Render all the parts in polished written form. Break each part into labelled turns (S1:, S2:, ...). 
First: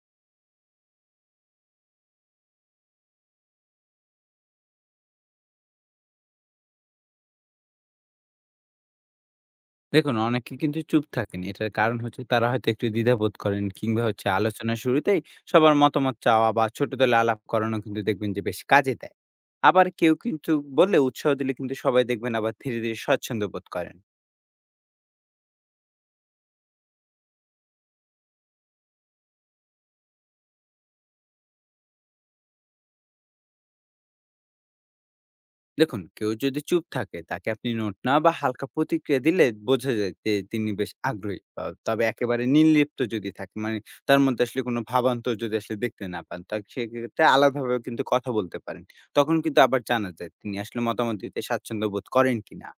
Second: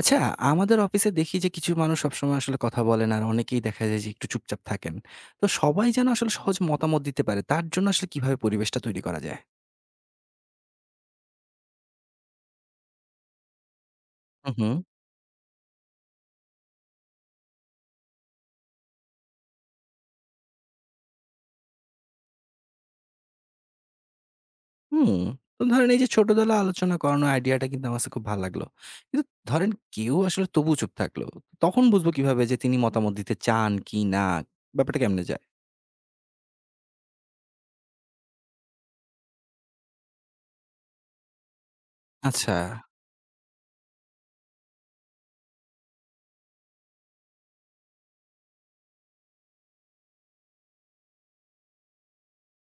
S1: আচ্ছা, আমাদের অফিসে দেখি যে কিছু মানুষ সবসময় আসলে কথা বলেন আর অনেকেই দেখা যায় যে একটু চুপচাপ থাকেন। তো সবাই যেন আসলে সহজ মতামত দিতে পারে তার জন্য আসলে কিভাবে পরিবেশটা তৈরি করা যায়?
S2: দেখুন, অনেকে কিন্তু চুপ থাকেন। এটার কারণ হচ্ছে তারা হয়তো একটু দ্বিধাবোধ করেন কিংবা হচ্ছে
S1: হু, হু।
S2: আলোচনার শুরুতেই সবার মতামত চাওয়া বা ছোট দলে আলাপ করানো কিন্তু দেখবেন যে বেশ কাজে দেয়। আবার কেউ কিন্তু বললে উৎসাহ দিলে কিন্তু সবাই দেখবেন আবার ধীরে, ধীরে স্বচ্ছন্দ বোধ করেন।
S1: হুম। তো ধরেন এই যে ছোট দলে আলোচনা করানোর আইডিয়াটা কিন্তু আমার কাছে খুব ভাল লাগলো। কিন্তু ধরেন কেউ আসলে তবুও চুপ থাকলো। তখন বুঝবো কিভাবে যে তিনি মতামত দিতে চান কি না? ব্যাপারটা কেমনে যায়?
S2: দেখুন কেউ যদি চুপ থাকে তাকে আপনি নোট না বা হালকা প্রতিক্রিয়া দিলে বোঝা যায় যে তিনি বেশ আগ্রহী, তবে একেবারে
S1: আচ্ছা।
S2: নির্লিপ্ত যদি থাকে মানে তার মধ্যে আসলে কোনো ভাবান্তর যদি আসলে দেখতে না পান, তা সেক্ষেত্রে আলাদাভাবে কিন্তু কথা বলতে পারেন। তখন কিন্তু আবার জানা যায় তিনি আসলে মতামত দিতে স্বাচ্ছন্দ্য বোধ করেন কিনা।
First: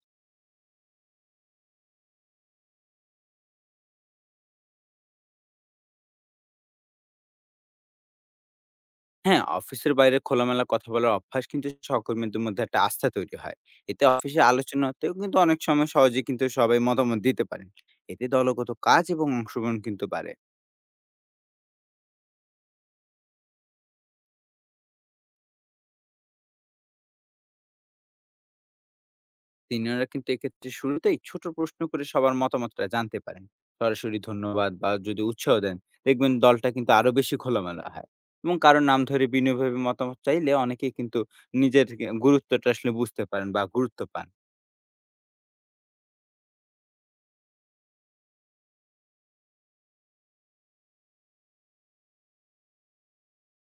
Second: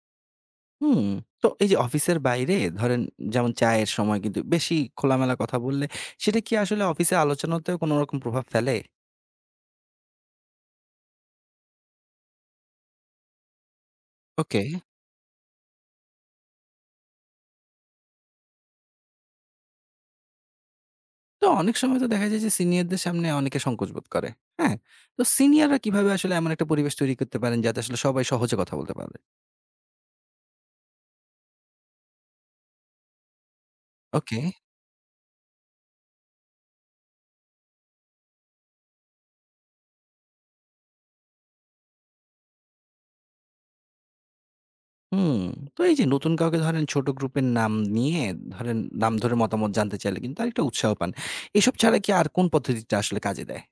S1: হুম, তো এই যে অফিসের বাইরে ধরেন যেমন চায়ের সময় কিন্তু বেশি খোলামেলা কথা বললে সেটা কি আসলে অফিসে আলোচনাতেও কোনো রকম প্রভাব ফেলে?
S2: হ্যাঁ, অফিসের বাইরে খোলামেলা কথা বলার অভ্যাস কিন্তু সহকর্মীদের মধ্যে একটা আস্থা তৈরি হয়। এতে অফিসে
S1: ওকে।
S2: আলোচনাতেও কিন্তু অনেক সময় সহজে কিন্তু সবাই মতামত দিতে পারেন। এতে দলগত কাজ এবং অংশগ্রহণ কিন্তু বাড়ে।
S1: তো অনেক সময় তো দেখা যায় যে সিনিয়রদের সামনে অনেকে সংকোচ বোধ করে। হ্যাঁ? তো সিনিয়ররা কিভাবে আসলে এমন একটা পরিবেশ তৈরি করতে পারেন যাতে আসলে সবাই সহজে কথা বলতে পারে?
S2: সিনিয়ররা কিন্তু এক্ষেত্রে শুরুতেই ছোট প্রশ্ন করে সবার মতামতটা জানতে পারেন। সরাসরি
S1: ওকে।
S2: ধন্যবাদ বা যদি উৎসাহ দেন, দেখবেন দলটা কিন্তু আরো বেশি খোলামেলা হয়। এবং কারোর নাম ধরে বিনয়ভাবে মতামত চাইলে অনেকেই কিন্তু নিজের গুরুত্বটা আসলে বুঝতে পারেন বা গুরুত্ব পান।
S1: হুম, তো এই যে নতুন কাউকে ধরেন ছোট গ্রুপের নাম নিয়ে ধরেন নাম ধরে মতামত জানতে চাইলে কিন্তু আরেকটা উৎসাহ পান। এসব ছাড়া কি আর কোন পদ্ধতিটা আসলে কাজে দেয়?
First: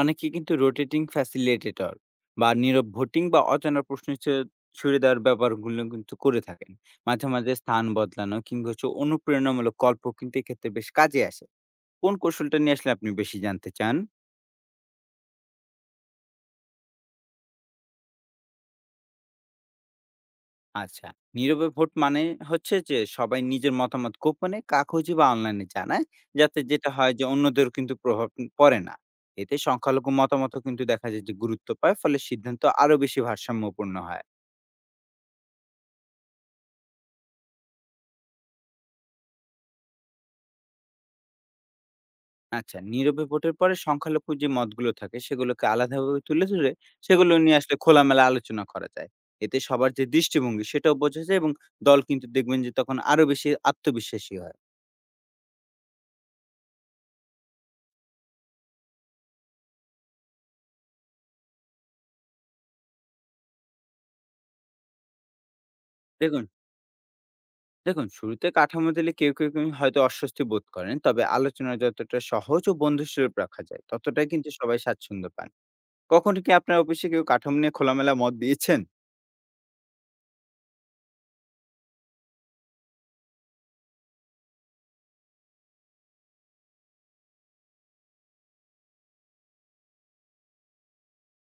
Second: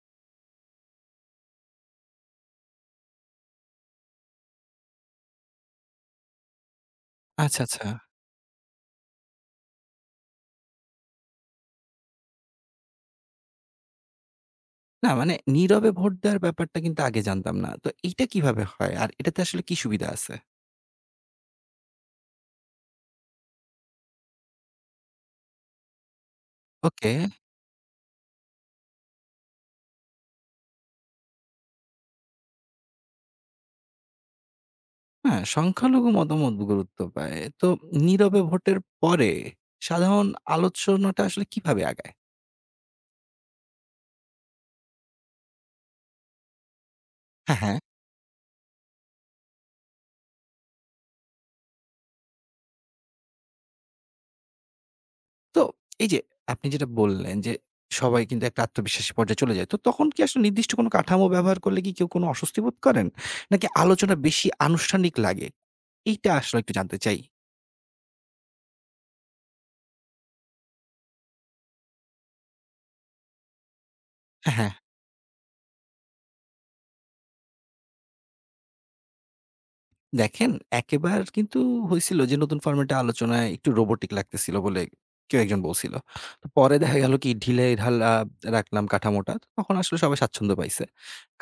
S2: অনেকে কিন্তু রোটেটিং ফ্যাসিলিটেটর বা নীরব ভোটিং বা অজানা প্রশ্ন ছুড়ে দেওয়ার ব্যাপারগুলো কিন্তু করে থাকেন। মাঝে মাঝে
S1: আচ্ছা,
S2: স্থান
S1: আচ্ছা।
S2: বদলানো কিংবা হচ্ছে অনুপ্রেরণামূলক গল্প কিন্তু এক্ষেত্রে বেশ কাজে আসে। কোন কৌশলটা নিয়ে আসলে আপনি বেশি জানতে চান?
S1: না মানে নীরবে ভোট দেওয়ার ব্যাপারটা কিন্তু আগে জানতাম না। তো এইটা কিভাবে হয়? আর এটাতে আসলে কি সুবিধা আছে?
S2: আচ্ছা। নীরবে ভোট মানে হচ্ছে যে সবাই নিজের মতামত গোপনে কাগজে বা অনলাইনে জানায়। যাতে যেটা
S1: ওকে।
S2: হয় যে অন্যদের কিন্তু প্রভাব পড়ে না। এতে সংখ্যালঘু মতামতও কিন্তু দেখা যায় যে গুরুত্ব পায়। ফলে সিদ্ধান্ত আরো বেশি ভারসাম্যপূর্ণ হয়।
S1: হ্যাঁ, সংখ্যালঘু মতামত গুরুত্ব পায়। তো নীরবে ভোটের পরে সাধারণ আলোচনাটা আসলে কিভাবে আগায়?
S2: আচ্ছা, নীরবে ভোটের পরে সংখ্যালঘু যে মতগুলো থাকে সেগুলোকে আলাদাভাবে তুলে ধরে সেগুলো নিয়ে
S1: হ্যাঁ,
S2: আসলে
S1: হ্যাঁ।
S2: খোলামেলা আলোচনা করা যায়। এতে সবার যে দৃষ্টিভঙ্গি সেটাও বোঝা যায় এবং দল কিন্তু দেখবেন যে তখন আরো বেশি আত্মবিশ্বাসী হয়।
S1: তো এই যে আপনি যেটা বললেন যে সবাই কিন্তু একটা আত্মবিশ্বাসী পর্যায়ে চলে যায়। তো তখন কি আসলে নির্দিষ্ট কোনো কাঠামো ব্যবহার করলে কি কেউ কোনো অস্বস্তি বোধ করেন? নাকি আলোচনা বেশি আনুষ্ঠানিক লাগে? এইটা
S2: দেখুন
S1: আসলে একটু জানতে চাই।
S2: দেখুন শুরুতে কাঠামো দিলে কেউ কেউ কিন্তু হয়তো অস্বস্তি বোধ করেন, তবে আলোচনা যতটা সহজ ও বন্ধুস্বরূপ রাখা যায়, ততটাই কিন্তু
S1: হ্যাঁ, হ্যাঁ।
S2: সবাই স্বাচ্ছন্দ্য পান। কখনো কি আপনার অফিসে কেউ কাঠামো নিয়ে খোলামেলা মত দিয়েছেন?
S1: দেখেন, একেবার কিন্তু হইছিল যে নতুন ফরমেটে আলোচনায় একটু রোবটিক লাগতেছিল বলে কেউ একজন বলছিল। তো পরে দেখা গেল কি ঢিলে-ঢালা রাখলাম কাঠামোটা। তো তখন আসলে সবাই স্বাচ্ছন্দ্য পাইছে।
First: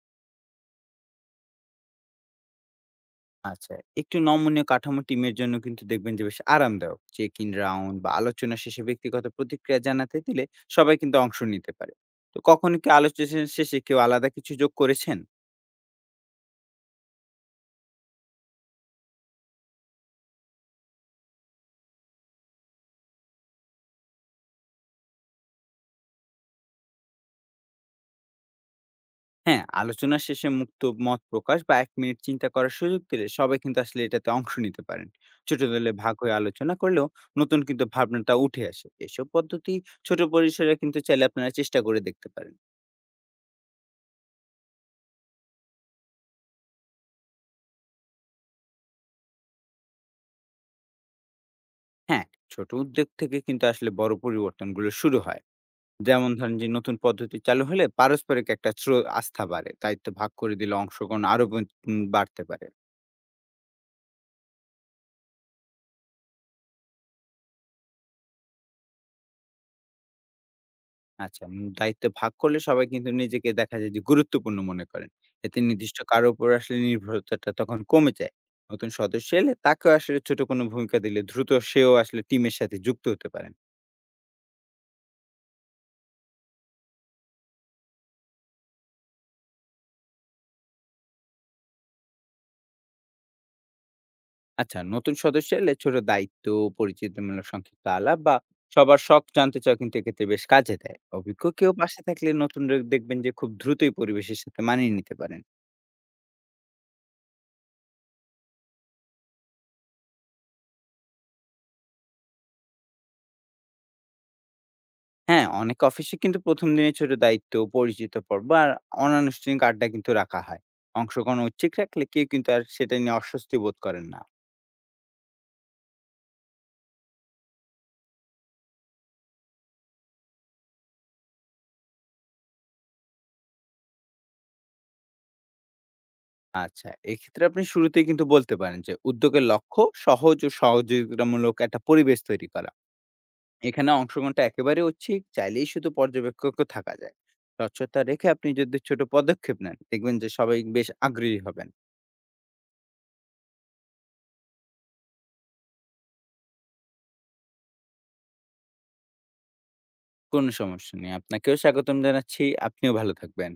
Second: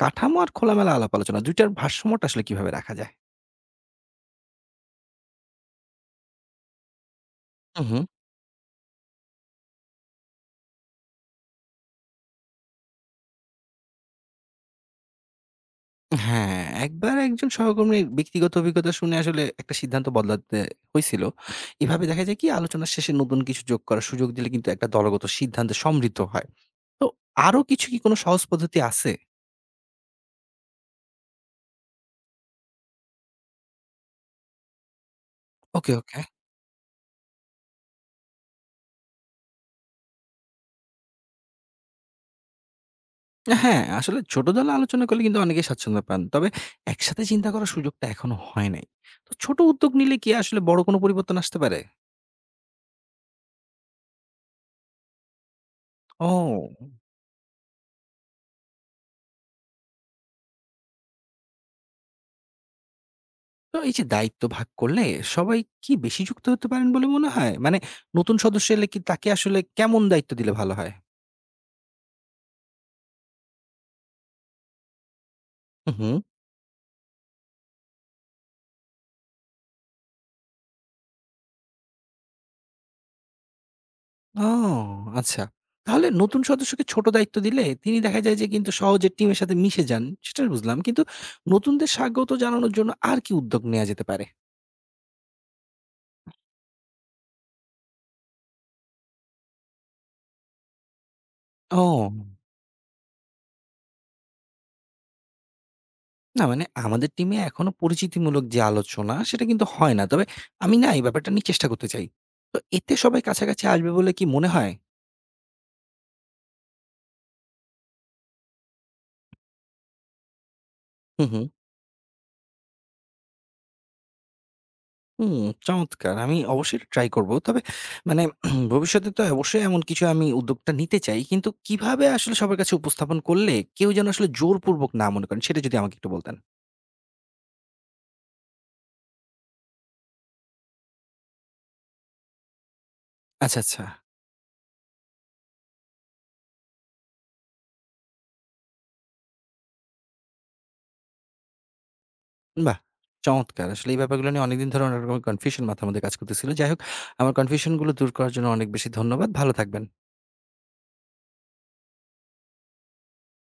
S1: কাঠামো আর খোলামেলা আলাপ আলোচনা ২ টার ভারসাম্যটা আসলে কিভাবে রাখা যায়?
S2: আচ্ছা, একটু নমনীয় কাঠামো টিমের জন্য কিন্তু দেখবেন যে বেশ আরামদায়ক। চেক ইন
S1: হু,
S2: রাউন্ড
S1: হু।
S2: বা আলোচনা শেষে ব্যক্তিগত প্রতিক্রিয়া জানাতে দিলে সবাই কিন্তু অংশ নিতে পারে। তো কখনো কি আলোচনা শেষে কেউ আলাদা কিছু যোগ করেছেন?
S1: হ্যাঁ, একবার একজন সহকর্মীর ব্যক্তিগত অভিজ্ঞতা শুনে আসলে একটা সিদ্ধান্ত বদলাতে হইছিল। এভাবে দেখা যায় কি আলোচনার শেষে নতুন কিছু যোগ করার সুযোগ দিলে কিন্তু একটা দলগত সিদ্ধান্তে সমৃদ্ধ হয়। তো আরো কিছু কি কোনো সহজ পদ্ধতি আছে?
S2: হ্যাঁ, আলোচনা শেষে মুক্ত মত প্রকাশ বা ১ মিনিট চিন্তা করার সুযোগ দিলে সবাই কিন্তু আসলে এটাতে অংশ নিতে পারেন। ছোট দলে
S1: ওকে,
S2: ভাগ
S1: ওকে।
S2: হয়ে আলোচনা করলেও নতুন কিন্তু ভাবনাটা উঠে আসে। এসব পদ্ধতি ছোট পরিসরে কিন্তু চাইলে আপনারা চেষ্টা করে দেখতে পারেন।
S1: হ্যাঁ, আসলে ছোট দলে আলোচনা করলে কিন্তু অনেকেই স্বাচ্ছন্দ্য পান। তবে একসাথে চিন্তা করার সুযোগটা এখনো হয় নাই। তো ছোট উদ্যোগ নিলে কি আসলে বড় কোনো পরিবর্তন আসতে পারে?
S2: হ্যাঁ, ছোট উদ্যোগ থেকে কিন্তু আসলে বড় পরিবর্তনগুলো শুরু হয়। যেমন ধরেন যে
S1: ও!
S2: নতুন পদ্ধতি চালু হলে পারস্পরিক একটা আস্থা বাড়ে। দায়িত্ব ভাগ করে দিলে অংশগ্রহণ আরো বন উম বাড়তে পারে।
S1: তো এই যে দায়িত্ব ভাগ করলে সবাই কি বেশি যুক্ত হতে পারেন বলে মনে হয়? মানে নতুন সদস্য এলে কি তাকে আসলে কেমন দায়িত্ব দিলে ভালো হয়?
S2: আচ্ছা, দায়িত্ব ভাগ করলে সবাই কিন্তু নিজেকে দেখা যায় যে গুরুত্বপূর্ণ মনে করেন। এতে
S1: হু,
S2: নির্দিষ্ট
S1: হু।
S2: কারো উপর আসলে নির্ভরতাটা তখন কমে যায়। নতুন সদস্য এলে তাকেও আসলে ছোট কোনো ভূমিকা দিলে দ্রুত সেও আসলে টিমের সাথে যুক্ত হতে পারেন।
S1: ও! আচ্ছা। তাহলে নতুন সদস্যকে ছোট দায়িত্ব দিলে তিনি দেখা যায় যে কিন্তু সহজে টিমের সাথে মিশে যান, সেটা বুঝলাম। কিন্তু নতুনদের স্বাগত জানানোর জন্য আর কি উদ্যোগ নেয়া যেতে পারে?
S2: আচ্ছা, নতুন সদস্য এলে ছোট দায়িত্ব, পরিচিতিমূলক সংক্ষিপ্ত আলাপ বা সবার শখ জানতে চাওয়া কিন্তু এক্ষেত্রে বেশ কাজে দেয়। অভিজ্ঞ কেউ পাশে
S1: ও!
S2: থাকলে নতুনরা দেখবেন যে খুব দ্রুতই পরিবেশের সাথে মানিয়ে নিতে পারেন।
S1: না মানে আমাদের টিমে এখনো পরিচিতিমূলক যে আলোচনা সেটা কিন্তু হয় না। তবে আমি না এই ব্যাপারটা নিয়ে চেষ্টা করতে চাই। তো এতে সবাই কাছাকাছি আসবে বলে কি মনে হয়?
S2: হ্যাঁ, অনেক অফিসে কিন্তু ১ম দিনে ছোট দায়িত্ব, পরিচিত পর্ব আর অনানুষ্ঠানিক আড্ডা কিন্তু রাখা হয়।
S1: হুম,
S2: অংশগ্রহণ
S1: হুম।
S2: ঐচ্ছিক রাখলে কেউ কিন্তু আর সেটা নিয়ে অস্বস্তি বোধ করেন না।
S1: হুম, চমৎকার। আমি অবশ্যই ট্রাই করব। তবে মানে ভবিষ্যতে তো অবশ্যই এমন কিছু আমি উদ্যোগটা নিতে চাই। কিন্তু কিভাবে আসলে সবার কাছে উপস্থাপন করলে কেউ যেন আসলে জোরপূর্বক না মনে করেন সেটা যদি আমাকে একটু বলতেন।
S2: আচ্ছা, এক্ষেত্রে আপনি শুরুতেই কিন্তু বলতে পারেন যে উদ্যোগের লক্ষ্য সহজ ও সহযোগিতামূলক একটা পরিবেশ তৈরি করা।
S1: আচ্ছা, আচ্ছা।
S2: এখানে অংশগ্রহণটা একেবারে ঐচ্ছিক, চাইলেই শুধু পর্যবেক্ষকও থাকা যায়। স্বচ্ছতা রেখে আপনি যদি ছোট পদক্ষেপ নেন, দেখবেন যে সবাই বেশ আগ্রহী হবেন।
S1: বাহ! চমৎকার। আসলে এই ব্যাপারগুলো নিয়ে অনেকদিন ধরে অনেক রকমের কনফিউশন মাথার মধ্যে কাজ করতেছিল। যাই হোক আমার কনফিউশন গুলো দূর করার জন্য অনেক বেশি ধন্যবাদ। ভালো থাকবেন।
S2: কোনো সমস্যা নেই। আপনাকেও স্বাগতম জানাচ্ছি। আপনিও ভালো থাকবেন।